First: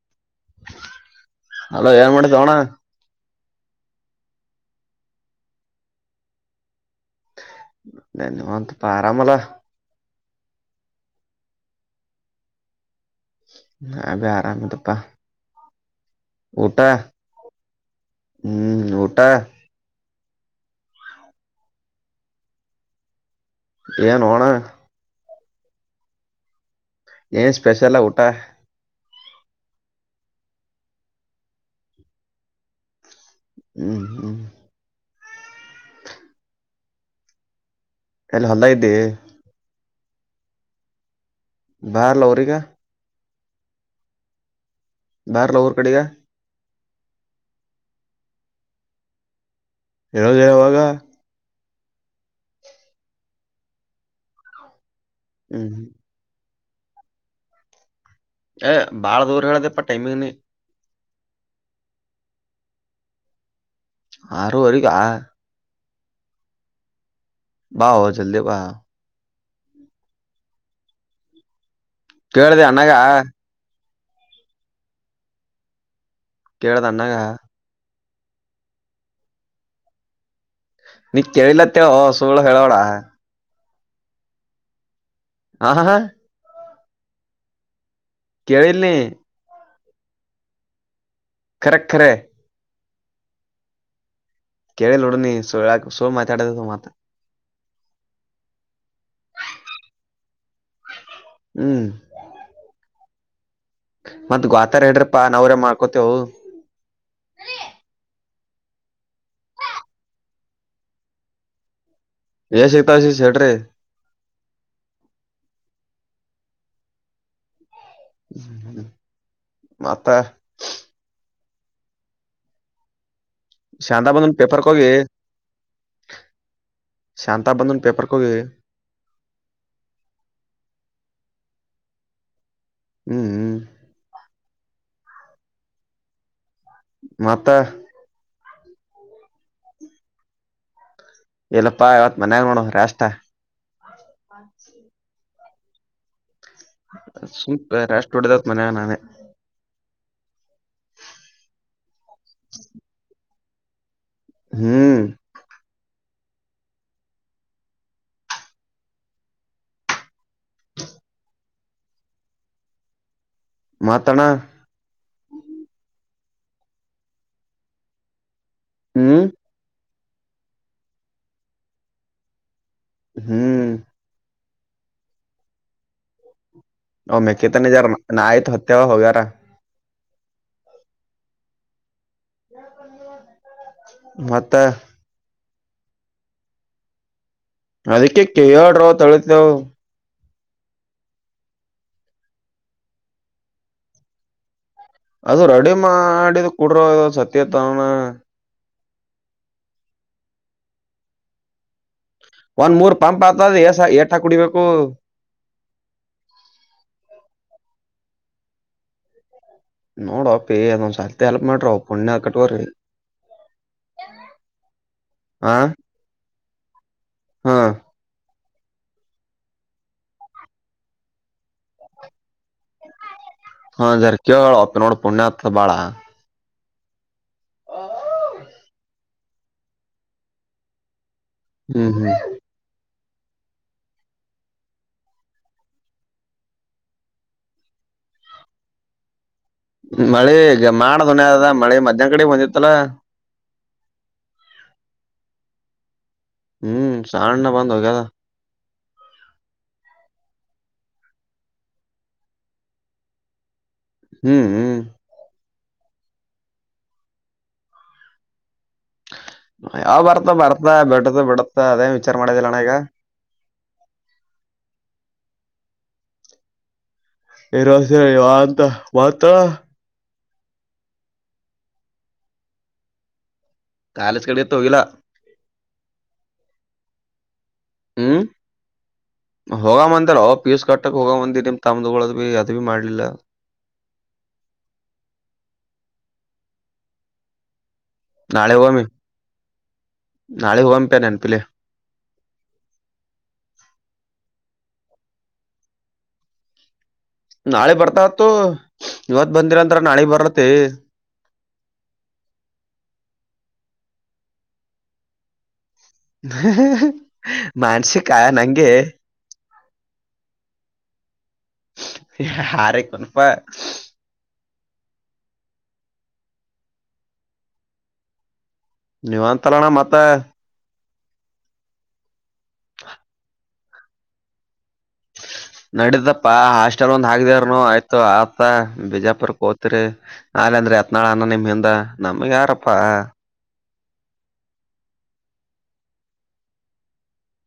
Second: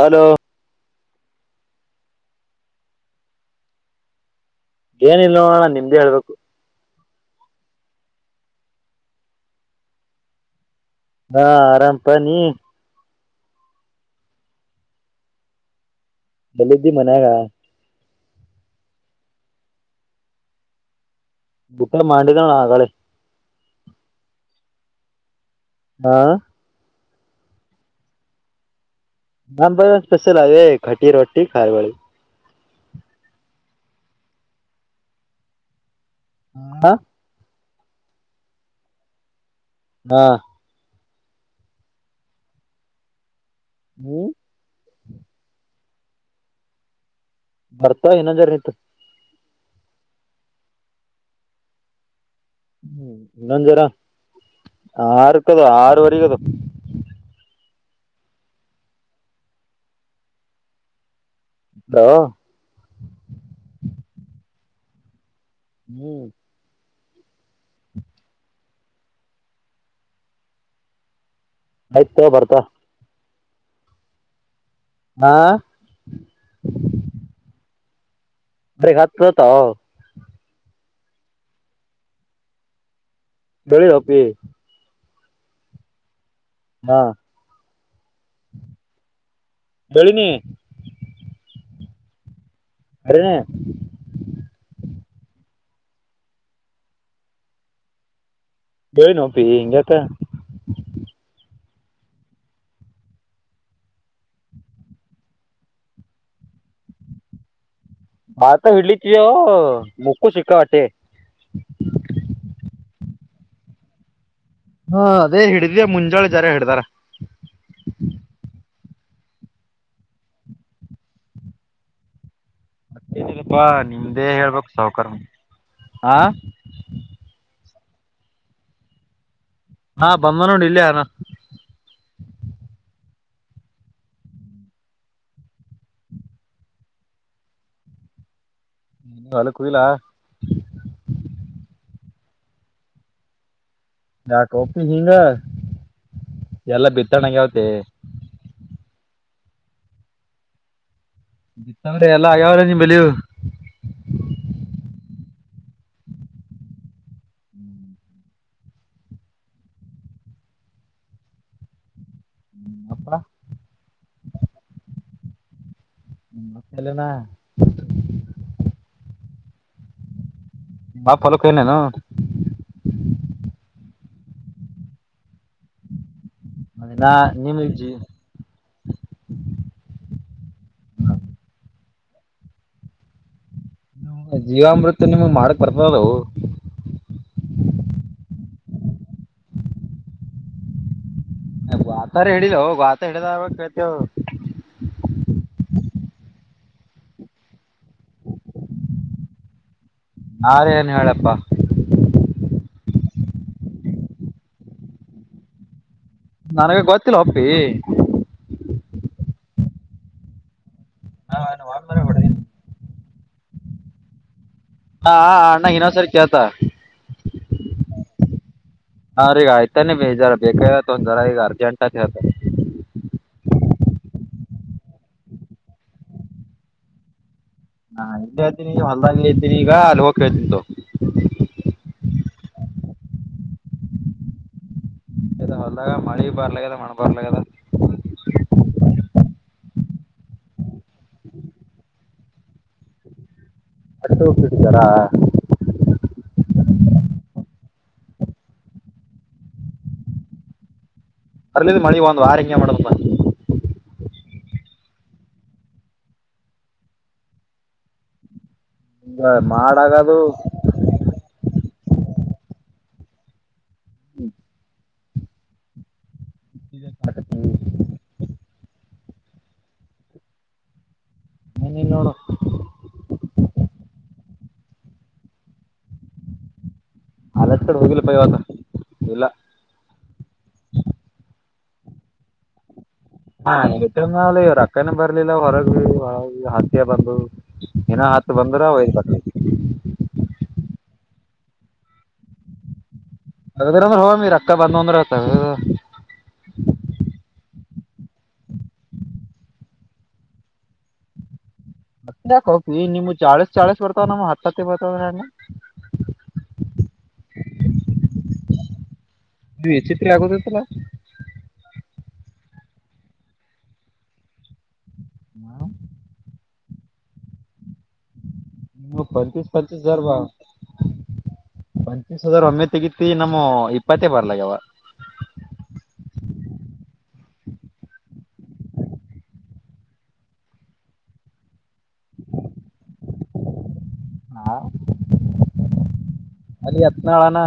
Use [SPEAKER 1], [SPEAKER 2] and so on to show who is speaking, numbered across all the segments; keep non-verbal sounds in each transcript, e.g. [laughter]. [SPEAKER 1] Hello,
[SPEAKER 2] hello ಏನ್ ಮಾಡ್ತೀಯೋಅಣ್ಣಾ
[SPEAKER 1] ಏನಿಲ್ಲವೋ ಅಣ್ಣಾ ನಿಮ್ದೇ ಹೇಳ್ಬೇಕು.
[SPEAKER 2] ಧನ್ಯವಂತಪ್ಪ ಆರಾಮಲ್ಲಾ
[SPEAKER 1] ಹಾ, ಆರಾಮ್ಪ ನೀ
[SPEAKER 2] ಆ ನಾನು ಆರಾಮಿದಿವಪ್ಪ ಊಟ
[SPEAKER 1] ಎಲ್ಲಿದ್ದಿ ಮನ್ಯಾಗ
[SPEAKER 2] ಹ್ಮ್, ಊಟಾ
[SPEAKER 1] ಊಟಮಾಡಿದೆ ಅಣ್ಣಾಅಗಳೆ
[SPEAKER 2] ಏನೋ ಅಣ್ಣಾ
[SPEAKER 1] ಹಾ,
[SPEAKER 2] ಏನ್ ಸ್ಪೆಷಲ ಊಟ? -
[SPEAKER 1] ಹಬ್ಬಸ್ಪೆಷಲ್ ಅದೇ ಕಟಿ ರೊಟ್ಟಿ ಖಾಯಹೊಳಿಗಿ.
[SPEAKER 2] ಹ್ಮ್ ಹ್ಮ್ [inaudible]
[SPEAKER 1] ಹ್ಮ [inaudible]
[SPEAKER 2] ಎಲ್ಲಿ ಹೊಲ್ಲ್ದಾಗಿದ್ದಿ
[SPEAKER 1] ಹಾ,
[SPEAKER 2] ಬಾರ್ ಲ ಉರಿಗಾ [unintelligible]
[SPEAKER 1] ಹ್ಮ್,
[SPEAKER 2] ಬರ್ಲಾ ಊರ್ ಕಡೆಗೆ
[SPEAKER 1] ಬರ್ತಾ ಇನ್ನೊಂದುಜರ್ ನಿಂತ್ತು.
[SPEAKER 2] ಹೇಳೋದ ಯಾವಾಗ [unintelligible]
[SPEAKER 1] ಹ್ಮ ಇನ್ನೊಂದ್ ಜರ ಆರ್ ಕದು
[SPEAKER 2] ಹ್ಮ್
[SPEAKER 1] ಆರವರೆಗಿ ಅದು.
[SPEAKER 2] ಏಯ್ ಬಾಳ ದೂರ ಹೇಳ್ದಪ್ಪಾ ಟೈಮಿಂಗ್ ನೀ
[SPEAKER 1] ಹ [inaudible]
[SPEAKER 2] ಆರು ವರಿಗಾ
[SPEAKER 1] ಹ್ಮ್ [inaudible]
[SPEAKER 2] ಬಾ ಹೊ ಜಲ್ದಿ ಬಾ
[SPEAKER 1] ಆಯ್ತು ಬರ್ತಾ
[SPEAKER 2] ಕೇಳಿದೆಅಣ್ಣಗಾ
[SPEAKER 1] ಹಾ,
[SPEAKER 2] ಕೇಳ್ದಾ ಅಣ್ಣಗಾ
[SPEAKER 1] ಬ್ರ ಹಾತ [unintelligible]
[SPEAKER 2] ನೀ ಕೇಳಿಲ್ಲ ಅಂತ ಏಳೋ ಸುಳ್ಳು ಏಳ್ಬೇಡ.
[SPEAKER 1] ಬೆಳಿ ಹಪ್ಪಿ [inaudible]
[SPEAKER 2] ಹಾ, ಹಾ, ಹಾ
[SPEAKER 1] ಹಾ,
[SPEAKER 2] ಕೇಳಿಲ್ಲ ನೀ
[SPEAKER 1] ಬೆಳಿನಿ [unintelligible]
[SPEAKER 2] ಕರಖರೆ [inaudible]
[SPEAKER 1] ಅರಣೇಣ [unintelligible]
[SPEAKER 2] ಕೇಳಿಲ್ಲ ನೋಡು ನೀ ಸೋಳ್ ಸೋ ಮಾತ ಆಡ ಮಾತ
[SPEAKER 1] ಕೇಳಿನೋ ಅಪ್ಪಿ ಇಂಗ್ಯಕಾ
[SPEAKER 2] ಹ್ಮ್, ಮತ್ತ ಗಾತರ ಹೇಳ್ರಪ್ಪಾ ನಾವ್ರೇ ಮಾಡ್ಕೊತೇವು.
[SPEAKER 1] ಭಾತ ಹಡ್ಲತಿವ ಮುಕ್ಕು ಸಿಕ್ಕಾವಟ್ಟೆ [unintelligible]
[SPEAKER 2] [unintelligible] ಶೇಟ್ರರೆ
[SPEAKER 1] ಹಾ ಅದೇ ಹಿಡಿದ ಮುಂಜಾಳೆ ಜರ ಹಿಡಿದಾರ
[SPEAKER 2] ಹ್ಮ ಹ್ಮ [inaudible] ಮತ್ತ
[SPEAKER 1] ಮತ್ತೇನ ಇಲ್ಲಪಾ
[SPEAKER 2] ಶಾಂತ
[SPEAKER 1] ನಿಮ್ದೇ
[SPEAKER 2] ಬಂದನ್
[SPEAKER 1] ಹೇಳ್ಬೇಕ
[SPEAKER 2] ಪೇಪರ್ಕ್ ಹೋಗಿ
[SPEAKER 1] ಸಾವಕರ್ [inaudible] ಹಾ
[SPEAKER 2] ಶಾಂತಾಬಂಧನ್ ಪೇಪರ್ಗುಕೋ
[SPEAKER 1] ಹಾ ಬಂದ್ ನೋಡ ಇಲ್ಲೆ ಅದನಾ
[SPEAKER 2] ಹ್ಮ್ ಹ್ಮ್ ಮತ್ತ
[SPEAKER 1] ಸ್ನಾನಕ್ಕ ಹೋಗಿಲ್ಲ
[SPEAKER 2] ಇಲ್ಲಪ್ಪಾ ಯಾವತ್ ಮನ್ಯಾಗ ನೋಡುನ ರ ಅಷ್ಟಾ
[SPEAKER 1] ಯಾಕ ಒಪ್ಪನಿ ಹಿಂಗ [inaudible] ಎಲ್ಲಾ ಬಿತ್ತಣಂಗ ಆಗ್ಯವಂತೆ
[SPEAKER 2] [unintelligible] ಮಾನ್ಯಗ ನಾನೇ
[SPEAKER 1] ಬಿತ್ತವ್ರೆ ಎಲ್ಲ ಆಗ್ಯಾವ್ರೆ ನಿಮ್ ಬೆಲವು
[SPEAKER 2] ಹ್ಮ್
[SPEAKER 1] ಹ್ಮ್ ಅಪ್ಪಾ
[SPEAKER 2] ಮತ್ತಣ್ಣ
[SPEAKER 1] ಮತ್ತ ಯಲ್ಲನ
[SPEAKER 2] ಹ್ಮ್
[SPEAKER 1] ಪಾಪ ಹೊಲಕ್ಕ ಹೋಗಿಲ್ಲನ ಅವ
[SPEAKER 2] ಹ್ಮ್
[SPEAKER 1] ನಾ
[SPEAKER 2] ಅವ ಮೆಕ್ಕೆ
[SPEAKER 1] ನಿಮ್ ಜಿ
[SPEAKER 2] ತಂದಿದ್ದಾರಾ ನಾ ಆಯ್ತು ಹತ್ತತ್ಯವ ಹೋಗ್ಯಾರ [unintelligible]
[SPEAKER 1] [inaudible]
[SPEAKER 2] ಮತ್ತ
[SPEAKER 1] ಜೀವಾಮೃತ ನಿಮಗ್ ಮಾಡಕ್ ಬರ್ತದವು
[SPEAKER 2] ಅದಕ್ಕೆ ಕೆ ಹೇಳ್ರೋ ಅಂತಲಿದ್ದೆನೋ
[SPEAKER 1] ಗ್ವಾತ ಹಿಡೀಲ ಗ್ವಾತ ಹಿಡಿದಾದ ಮೇಲೆ ಕೇಳ್ತೆವ್
[SPEAKER 2] ಅದು ರೆಡಿ ಮಾಡಿದ ಕುಡ್ರ ಸತ್ಯ ತನ
[SPEAKER 1] ನಾರೇಏನ್ ಹೇಳಪ್ಪಾ
[SPEAKER 2] ಒನ್ ಮೂರ್ ಪಂಪ್ ಆತದ ಏಸ ಏಟ ಕುಡಿಬೇಕು.
[SPEAKER 1] ನನಗ ಗೊತ್ತಿಲ್ಲ ಒಪ್ಪಿ
[SPEAKER 2] [inaudible] ನೋಡ ಅಪ್ಪಿ ಅದೊಂದ್ಸರ್ತಿ ಹೆಲ್ಪ್ ಮಾಡ್ರಿ ಪುಣ್ಯ ಕಟಗೋರಿ
[SPEAKER 1] ಹಾ ಹಾ ಅಣ್ಣಂಗ್ ಇನ್ನೊಂದ್ಸರಿ ಕೇಳ್ತಾ
[SPEAKER 2] ಹಾ
[SPEAKER 1] ಹ್ರ ಈಗ ಆಯ್ತಾನೇ ಬೇಜಾರ ಬೇಕಾಯ್ತೊಂದ್ರ ಈಗ ಅರ್ಜೆಂಟ್ ಹೇಳ್ತಾರೆ
[SPEAKER 2] ಹಾ ಜರ್ ಕೇಳಪ್ಪ ನೋಡ ಪುಣ್ಯಾತ್ ಬಾಳ
[SPEAKER 1] ಹಾ ಇಲ್ಲ ಇದ್ದೀನಿ ಹೊಲದಾಗ ಇದ್ದೀನಿ ಈಗ ಅಲ್ಲಿ ಹೋಗಿ ಕೇಳತೀನಿ ತೊ
[SPEAKER 2] ಹ್ಮ್ ಹ್ಮ್
[SPEAKER 1] ಇ ಹೊಲದಾಗ ಮಳಿ ಬರ್ಲಲ್ಯಾಗದ ಮಣ್ಣ ಬರ್ಲಲ್ಯಾಗದ
[SPEAKER 2] ಮಳೆ ಈಗ ಮಾಡ ದುನಿಯಾ ಆದ ಮಳೆ ಮಧ್ಯಾಹ್ನ ಕಡೆ ಬಂದಿತ್ತಲ
[SPEAKER 1] [unintelligible]
[SPEAKER 2] ಹ್ಮ ಸಣ್ಣ ಬಂದ ಹೋಗದ
[SPEAKER 1] [unintelligible] ಮಳಿ ಒಂದ ವಾರ ಹಿಂಗೆ ಮಾಡಿದೆಪಾ
[SPEAKER 2] ಹ್ಮ್ ಹ್ಮ್
[SPEAKER 1] ಈಗ
[SPEAKER 2] ಯಾವ
[SPEAKER 1] ಮಾಡಾಗದು
[SPEAKER 2] ಬರ್ತ ಬರ್ತ ಬಿಡತ ಬಿಡತ ಅದೇ ವಿಚಾರ ಮಾಡಿದಿಲ್ಲಣ್ಣ ಈಗ
[SPEAKER 1] ಹ್ಮ್ ಟ್ಟತ
[SPEAKER 2] ಇರ ಹೇಳಿ ಅಂತ ವತ [inaudible]
[SPEAKER 1] ಮ ನೋಡ.
[SPEAKER 2] ಕಾಲೇಜ್ ಕಡೆ ಎತ್ತು ಹೋಗಿಲ್ಲಾ.
[SPEAKER 1] ಅಲತ್ ಕಡೆ ಹೋಗಿಲ್ಲಪ್ಪಾ ಇವಾಗ.
[SPEAKER 2] ಹೋಗ ಬಂದಾರ ಪಿಯೂಷ್ ಕಟ್ಟಕ್ ಹೋಗ ಬಂದಿ ನಿಮ್ ತಮ್ಮ್ದಗಳದ್ ಅದು ಬಿ ಮಾಡ್ಲಿಲ್ಲ
[SPEAKER 1] ಹಾವ ಇವ್ರ್ ಅಕ್ಕನ ಬರ್ಲಿಲ್ಲ ಹೊರಗ ಹತ್ತಿಯ ಬಂದು. ದಿನಾ ಹತ್ತು ಬಂದ್ರ ಒಯತನಿ.
[SPEAKER 2] ನಾಳ ಹೋಗಮತ ನೆಪಿಲೆ.
[SPEAKER 1] ಅಗದರ ಅಂದ್ರೆ [inaudible] ಅಕ್ಕ ಬಂದ್ ಅಂದ್ರೆತ
[SPEAKER 2] ನಾಳೆ ಬರ್ತಾತ್ತು ಇವತ್ ಬಂದಿರಂತ್ರ ನಾಳೆ ಬರ್ತ್ತ.
[SPEAKER 1] ಮತ್ತಕ ಹೋಗ ನಿಮ್ ಚಾಳೀಸ್ ಚಾಳೀಸ್ ಬರ್ತಾವ ನಮ್ಮ ಹತ್ತತ್ತ ಬರ್ತದಗೆ.
[SPEAKER 2] ಹ ಹ ಮಾನಸಿಕ ನಂಗೆ
[SPEAKER 1] ನೀವು ವಿಚ್ಚಿತ್ರ್ ಆಗೋದತ್ತಾಲ್ಯಾ.
[SPEAKER 2] ಹಾರ ಕುನ್ಪ್ಪ
[SPEAKER 1] ಹ ನೀವು
[SPEAKER 2] ಯಾವಾಗ್
[SPEAKER 1] ಪಂಚೀಸ್
[SPEAKER 2] ತರೋಣ್ಣ ಮತ್ತ.
[SPEAKER 1] ಪಂಚ ಸಾವಿರ ಒಮ್ಮೆ ತೆಗಿತಿ ನಮ್ಮ ಇಪ್ಪತ್ತೇ ಬರ್ಲಗ ಅವ [inaudible]
[SPEAKER 2] ನಡತಪ್ಪಾ ಹಾಸ್ಟೆಲ್ ಒಂದ್ ಹಾದವನು ಆಯ್ತು ಆತ ಬಿಜಾಪುರ್ ಕೋತ್ರಿ. ಆಲ್ ಅಂದ್ರೆ ಹತ್ನಾಳ್ ಅಣ ನಿಮ ಹಿಂದ ನಮಗ್ ಯಾರಪ್ಪಾ.
[SPEAKER 1] ಹಾ ಅಲ್ಲಿ ಎತ್ನಾಳನಾ.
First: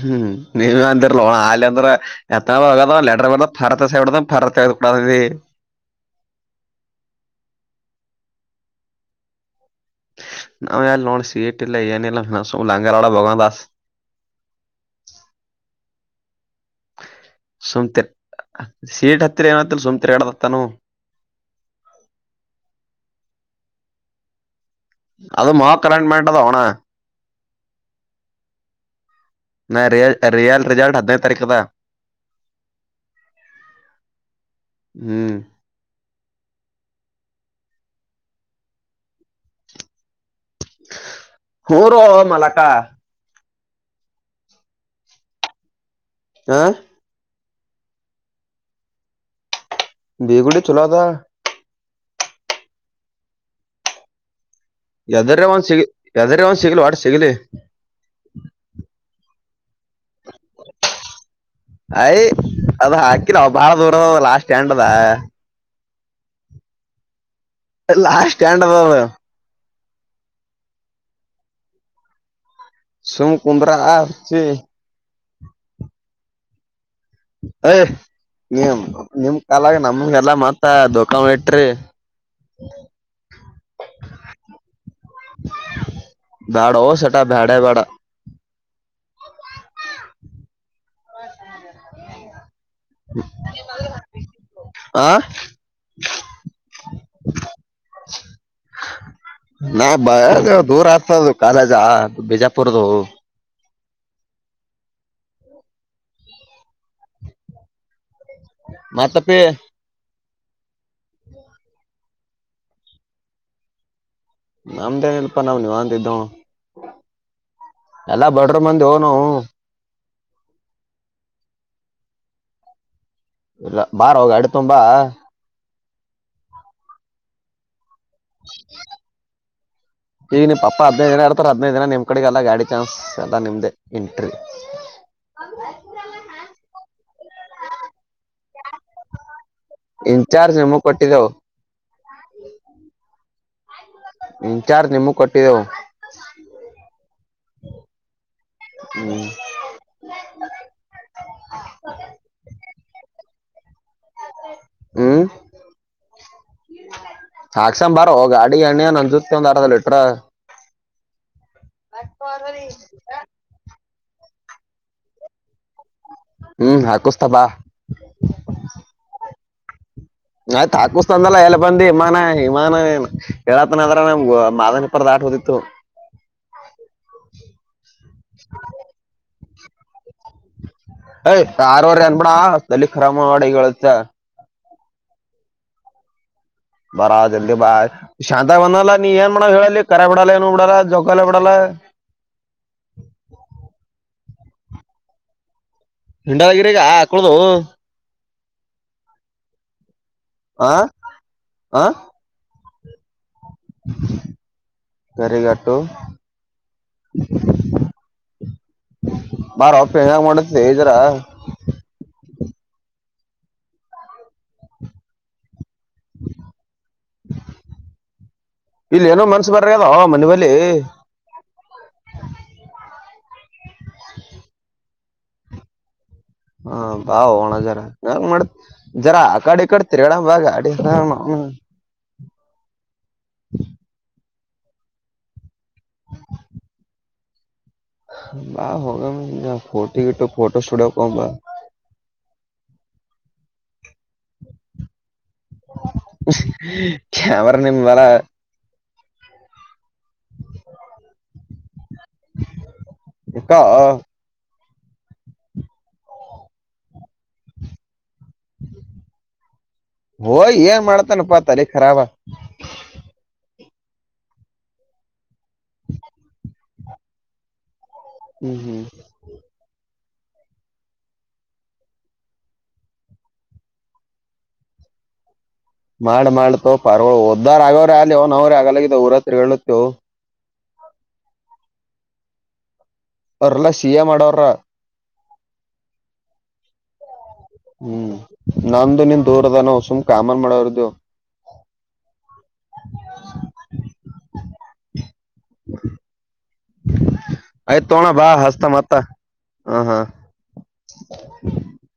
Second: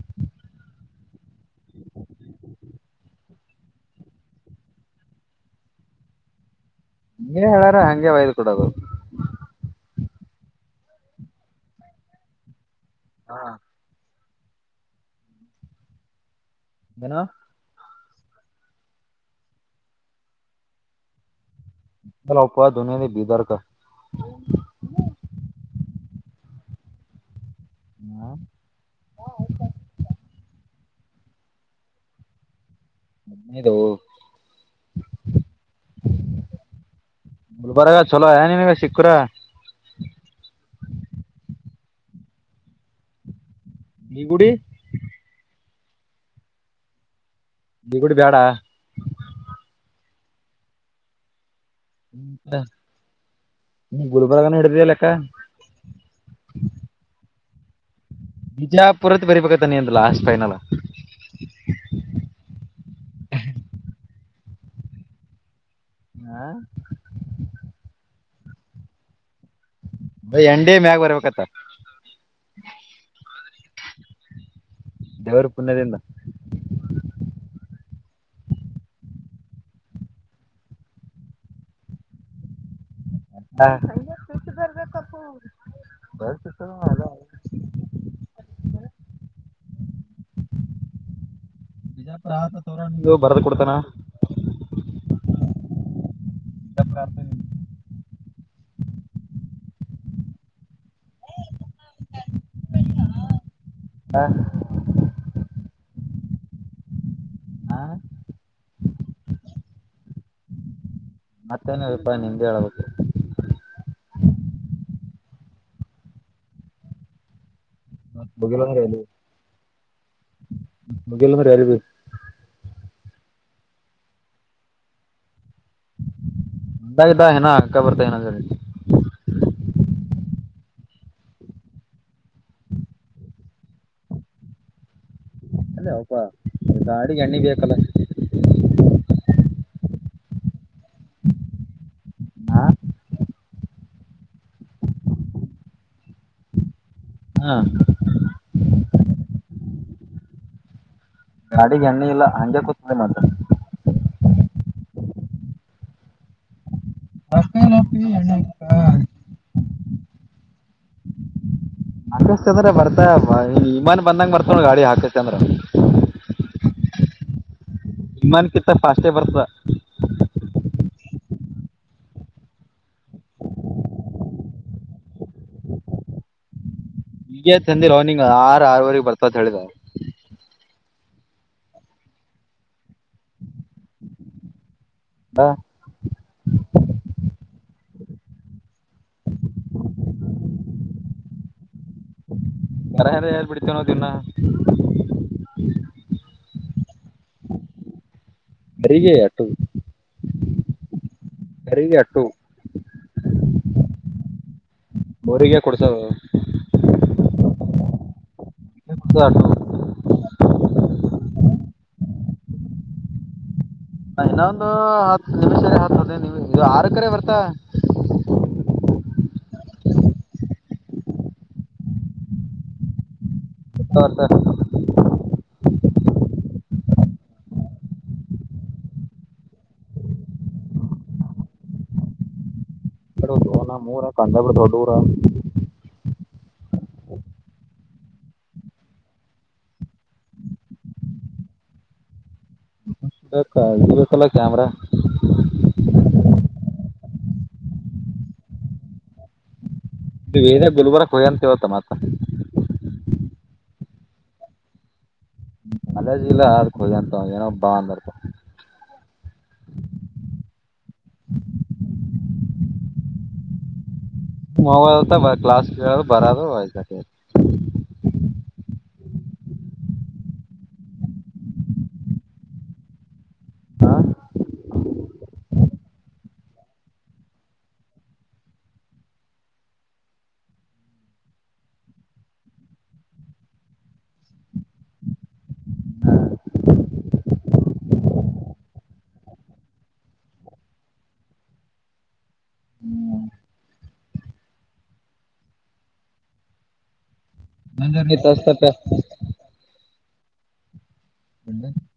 [SPEAKER 2] ಹ್ಮ್ ನೀವ ಅಂತರ್ಲೋಣ ಅಲ್ಲಿ ಅಂದ್ರೆ. ಎತ್ತನ ಹ ಲೆಟರ್ ಬ ರತ ಸೇಬಡ ರ ಕೂಡೀ [inaudible]
[SPEAKER 1] ನೀ ಹೇಳಾರ ಹಂಗೆ ವಯ್ದ್ ಕೊಡೋದು.
[SPEAKER 2] ನಾವು ಯಾರ ನೋಳಸ ಟ್ಲ್ಲ ಏನ ಇಲ್ಲಸ ಲಂಗಾರಳ ಭಗನ್
[SPEAKER 1] ಹಾಂ
[SPEAKER 2] ದಾಸ್ [inaudible] ಆ
[SPEAKER 1] ಅನು...
[SPEAKER 2] ಸುಮ್ತೆ ಸೀಟ್ ಹತ್ತಿರ ಏನತ್ತ ಸುಮ್ತೆರ್ಗಡದತ್ತಾನ.
[SPEAKER 1] ಚಲಪ್ಪ ದದುನಿಯಿ ಬೀದರ್ಕ.
[SPEAKER 2] ಅದು ಮಾ ಕರೆಂಟ್ ಮಾಡೇಟದ ಅವಣ. ನ ರಿಯಲ್ ರಿಯಲ್ ರಿಜಲ್ಟ ಹದಿ.... ತರ್ಕದ.
[SPEAKER 1] ಅನ್ನದ.
[SPEAKER 2] ಹ್ಮ್
[SPEAKER 1] [inaudible] ಮುಲ್ಬರಾಗ ಚಲೋ ಯನನ್ಗ ಸಿಕ್ಕುರ
[SPEAKER 2] ಹ ರೋ ಮಲಕ.
[SPEAKER 1] ಇ ಗುಡಿ.
[SPEAKER 2] ಹಾ
[SPEAKER 1] ದಗುಡು ಬೇಡ.
[SPEAKER 2] ಬೇಗುಡ ಚಲೊ ಅದ.
[SPEAKER 1] ಮತ್ತ ಹ ಗುಳಬರಗಾನ ಇಡಿದಲ್ಲ.
[SPEAKER 2] ಎದರ ಒಂದ್ ಸಿಗ ಎದ್ರ ಒಂದ್ ಸಿಗಲಿ ಒಟ ಸಿಗ್ಲಿ.
[SPEAKER 1] ಬಿಜಾಪುರತ್ ಬರಿಬೇಕತ ನೀಂದ ಲಾಸ್ಟ್ ಫೈನಲ್.
[SPEAKER 2] ಅಯ್ ಅದು ಹಾಕಿಲ್ಲ್ ಬಾಳ ದೂರ ಲಾಸ್ ಸ್ಟ್ಯಾಂಡದ.
[SPEAKER 1] ಹಾ
[SPEAKER 2] ಲಾ ಸ್ಟ್ಯಾಂಡ್ ದಾವ.
[SPEAKER 1] ಎಂಡಿ ಮ್ಯಾಗ ಬರ್ಬೇಕತ್ತ.
[SPEAKER 2] ಸುಮ್ಮ ಕುಂದ್ರ ಅರ್ಚಿ.
[SPEAKER 1] ದೇವರ ಪುಣ್ಯದಿಂದ
[SPEAKER 2] ಅಯ್ ನಿಮ್ಮ ಕಾಲಾಗ ನಮಗ ಎಲ್ಲ ಮತ್ತ ದೋಖಾ ಇಟ್ರಿ. ಹ್ಮ.
[SPEAKER 1] ಅ
[SPEAKER 2] ಬ್ಯಾಡೋ ಶಟ ಬ್ಯಾಡ ಬ್ಯಾಡ.
[SPEAKER 1] ಬಿಜಾಪುರ ಆತ ತೋರ ನೀವು ಬರೆದು ಕೊಡ್ತಾನ
[SPEAKER 2] [unintelligible] ಆ ನಾ ಬಕ ದೂರ ಆಗ್ತದ ಕಾಲೇಜ ಬಿಜಾಪುರದು.
[SPEAKER 1] ಹ ಹಾ
[SPEAKER 2] ಮತ್ತಪ್ಪ
[SPEAKER 1] ಮತ್ತೇನ ಹೆಲ್ಪ ನಿಂದ ಹೇಳ್ಬೇಕ.
[SPEAKER 2] ನಮ್ದ ಏನ ಇಲ್ಪ ನಾವ್ ನಿವಂದ ಇದ್ದವ. ಎಲ್ಲಾ ಬಡ್ರ ಮಂದಿ
[SPEAKER 1] ಬುಗಿಲ್ಲಂದ
[SPEAKER 2] ಹೋಗ್ ನಾವು
[SPEAKER 1] ಬುಗಿಲ್ಲಂದ ಏರ್
[SPEAKER 2] ಇಲ್ಲ ಬಾರೋ ಗಾಡಿ ತುಗೊಂದ ಬಾ.
[SPEAKER 1] ಬೆ ಬ ಇನ ಅಕ್ಕಾ ಬರ್ತಾ ಇನ ಸರಿ.
[SPEAKER 2] [inaudible] ಈಗ ನಿಮ್ಮ ಪಪ್ಪ ಹದಿನೈದ ದಿನ ಇಡ್ತಾರ ಹದಿನೈದ ದಿನ ನಿಮ್ ಕಡೆಗೆ ಎಲ್ಲ ಗಾಡಿ ಚಾನ್ಸ್ ಎಲ್ಲ ನಿಮ್ದೆ ಎಂಟ್ರಿ.
[SPEAKER 1] ಅಲ್ಲೇಪ್ಪಾ ಗಾಡಿಗ ಎಣ್ಣಿ ಬೇಕಲ್ಲ.
[SPEAKER 2] ಇನ್ಚಾರ್ಜ್ ನೀಮಗ ಕೊಟ್ಟಿದೇವ.
[SPEAKER 1] ಹಾ
[SPEAKER 2] ಇಂಚಾರ್ಜ್ ನಿಮಗ ಕೊಟ್ಟಿದ್ದೆವ.
[SPEAKER 1] ಹಾ
[SPEAKER 2] ಹ್ಮ.
[SPEAKER 1] ಗಾಡಿಗ ಎಣ್ಣಿ ಇಲ್ಲ ಹಂಗೆ ಕೂತ್ತ ನೋಡ.
[SPEAKER 2] ಹ್ಮ ಹಾಕ್ಷಂಬಾರ ಗಾಡಿ ಎಣ್ಣಿ ಏನ್ ಅಂಜ ಇತ್ತೊಂದ ಅರ್ಧ ಲಿಟ್ರ.
[SPEAKER 1] ಹಾಕತ್ ಅಂದ್ರ ಬರ್ತ ಇಮಾನ್ ಬಂದ ಬರ್ತ ಗಾಡಿ ಹಾಕಸ್ತ ಅಂದ್ರ
[SPEAKER 2] ಹ್ಮ ಹಾಕುಸ್ತಾ ಬಾ.
[SPEAKER 1] ವಿಮಾನ್ ಕಿತ್ತ ಫಾಸ್ಟೇ ಬರ್ತ.
[SPEAKER 2] ನಾಯ್ತ ಹಾಕಸ್ತಾಂದನ ಎಲ್ಲಿ ಬಂದ ವಿಮಾನ ವಿಮಾನ ಹೇಳತನ ಅದ್ರ ನಮ್ ಮಾದನಿ ಪುರ ದಾಟಬೋದಿತ್ತು.
[SPEAKER 1] ಈಗ ತಂದಿಲ್ಲ ನಿಂಗ ಆರ ಆರವರೆಗೆ ಬರ್ತ ಅತ್ತ ಹೇಳಿದ.
[SPEAKER 2] ಯ ಆರುವರೆ ಅನ್ಬೇಡ ತೆಲಿ ಖರಾಬ ಮಾಡ್ಬ್ಯಾಡ ಈಗ ಹೇಳತೆ.
[SPEAKER 1] ಹಾ
[SPEAKER 2] ಬರ ಜಲ್ದಿ ಬಾ. ಶಾಂತ ಬನ್ನಲ್ಲ ನೀ ಏನ್ ಮಾಡೋವ ಹೇಳಲೇ ಕರ ಬಿಡಲ್ಲ ಏನು ಬಿಡಲ್ಲ ಜೌಕಲ್ಲ ಬಿಡಲ್ಲ.
[SPEAKER 1] ಕರ ಅರೆ ಎಲ್ಲ ಬಿಡ್ತು ನಾವ್ ದಿನ್ನ
[SPEAKER 2] ಹಿಂಡವಾಗಿರ ಈಗ ಆಕುಳ್ದು
[SPEAKER 1] ಬರಿಗೆ ಅಟು
[SPEAKER 2] ಆ
[SPEAKER 1] ಕರೀಗೆ ಅಟ್ಟು
[SPEAKER 2] ಕರಿ
[SPEAKER 1] ಅವರಿಗೆ
[SPEAKER 2] ಗಟ್ಟು
[SPEAKER 1] ಕೊಡ್ಸೋದು
[SPEAKER 2] ಬಾರೋ ಅಪ್ಪಿ ಏನ ಮಾಡ್ಲಾತಿದಿ ಜರಾ.
[SPEAKER 1] ಹನ್ನೊಂದು ಹತ್ತು ನಿಮಿಷ ಹತ್ತು ಹದಿನೈದು ನಿಮಿಷ್ ಇದು ಆರು ಎಕರೆ ಬರ್ತಾವಾ.
[SPEAKER 2] ಇಲ್ಲ ಏನೋ ಮನ್ಸ ಬರಲ್ಲ ಹೋಗ್ಯಾದೋ ಮನಿಬಲ್ಲಿ
[SPEAKER 1] ಹೌ ಸರಿ
[SPEAKER 2] ಹಾ ಬಾ ಹೋಗಣ ಜರಾ ಹೆಂಗ್ ಮಾಡತಿ....... ಜರಾ ಅಕಾಡಿ ಇಕಾಡಿ ತಿರ್ಗಾಡಂ ಬಾ ಗಾಡಿ ಮ್ಯಾಲ್ ಅವ್ನವೂನ್......
[SPEAKER 1] ಹ ನಮ್ಮೂರ ಕಾಂಡಾಬಟಿ ದೂರ
[SPEAKER 2] ಬ ಹೋಗಾಮ ಬಾ ಫೋಟೋ ಗಿಟ್ಟೋ ಫೋಟೋ ಸ್ಟುಡಿಯೋ ಹೋಗಮ್ಮ ಬಾ.
[SPEAKER 1] ಅದಕ ಇದು ಬೇಕಲ್ಲ ಕ್ಯಾಮ್ರಾ.
[SPEAKER 2] ಕ್ಯಾಮೆರಾ ನಿಂಬಲ.
[SPEAKER 1] ವಿರಿಯಾ ಗುಲ್ಬರ್ಗಕ್ ಹೋಗ್ಯಾನ್ ಅಂತ ಇವತ್ತ್ ಮತ್....
[SPEAKER 2] ಇರ್ತಾವೋ
[SPEAKER 1] ಕಾಲೇಜ್ ಇಲ್ಲ ಅದಕ ಹೋಗ್ಯಾನ್ ತೋಗೊ ಏನೋ ಬಾ ಅಂದರಂತ
[SPEAKER 2] ಹೋಗಿ ಏನ್ ಮಾಡ್ತಾನಪ್ಪಾ ತಲಿಖರಾಬ.
[SPEAKER 1] ಮೊಬೈಲ್ ಅದ ಅಂತ ಕ್ಲಾಸ್ ಕೇಳೋದು ಬರೋದು ಆಯ್ತ್ ಅಸ್ಟೇ
[SPEAKER 2] ಹ್ಮ್ ಹ್ಮ್. ಮಾಡ್ಲ ಮಾಡ್ಲಾತೋ ಪಾರಗೋಳು ಉಧಾರ್ ಅಗೋರ್ ಆಗ್ಲಿ ಅವ್ನವುನ ನಾವ್ರಾ ಆಗಲ್ಲ ಹೋಗಿದೇವ್ ಊರಾಗ್ ತಿರುಗಾಡ್ಲಾತಿದೇವ..... ಅವರೆಲ್ಲಾ ಸಿ ಎ ಮಾಡೋರ್ ಹರಾ. ಹ್ಮ್ ನಂದು ನಿಂದು ದೂರ ಅದನೋ ಸುಮ್ ಕಾಮನ್ ಮಾಡೋರಿದೇವ್... ಆಯ್ತ ತೊಗೊ ಅಣ್ಣಾ ಬಾ ಹಚ್ತಾ ಮತ್ತ ಹ ಹಾ.
[SPEAKER 1] [unintelligible]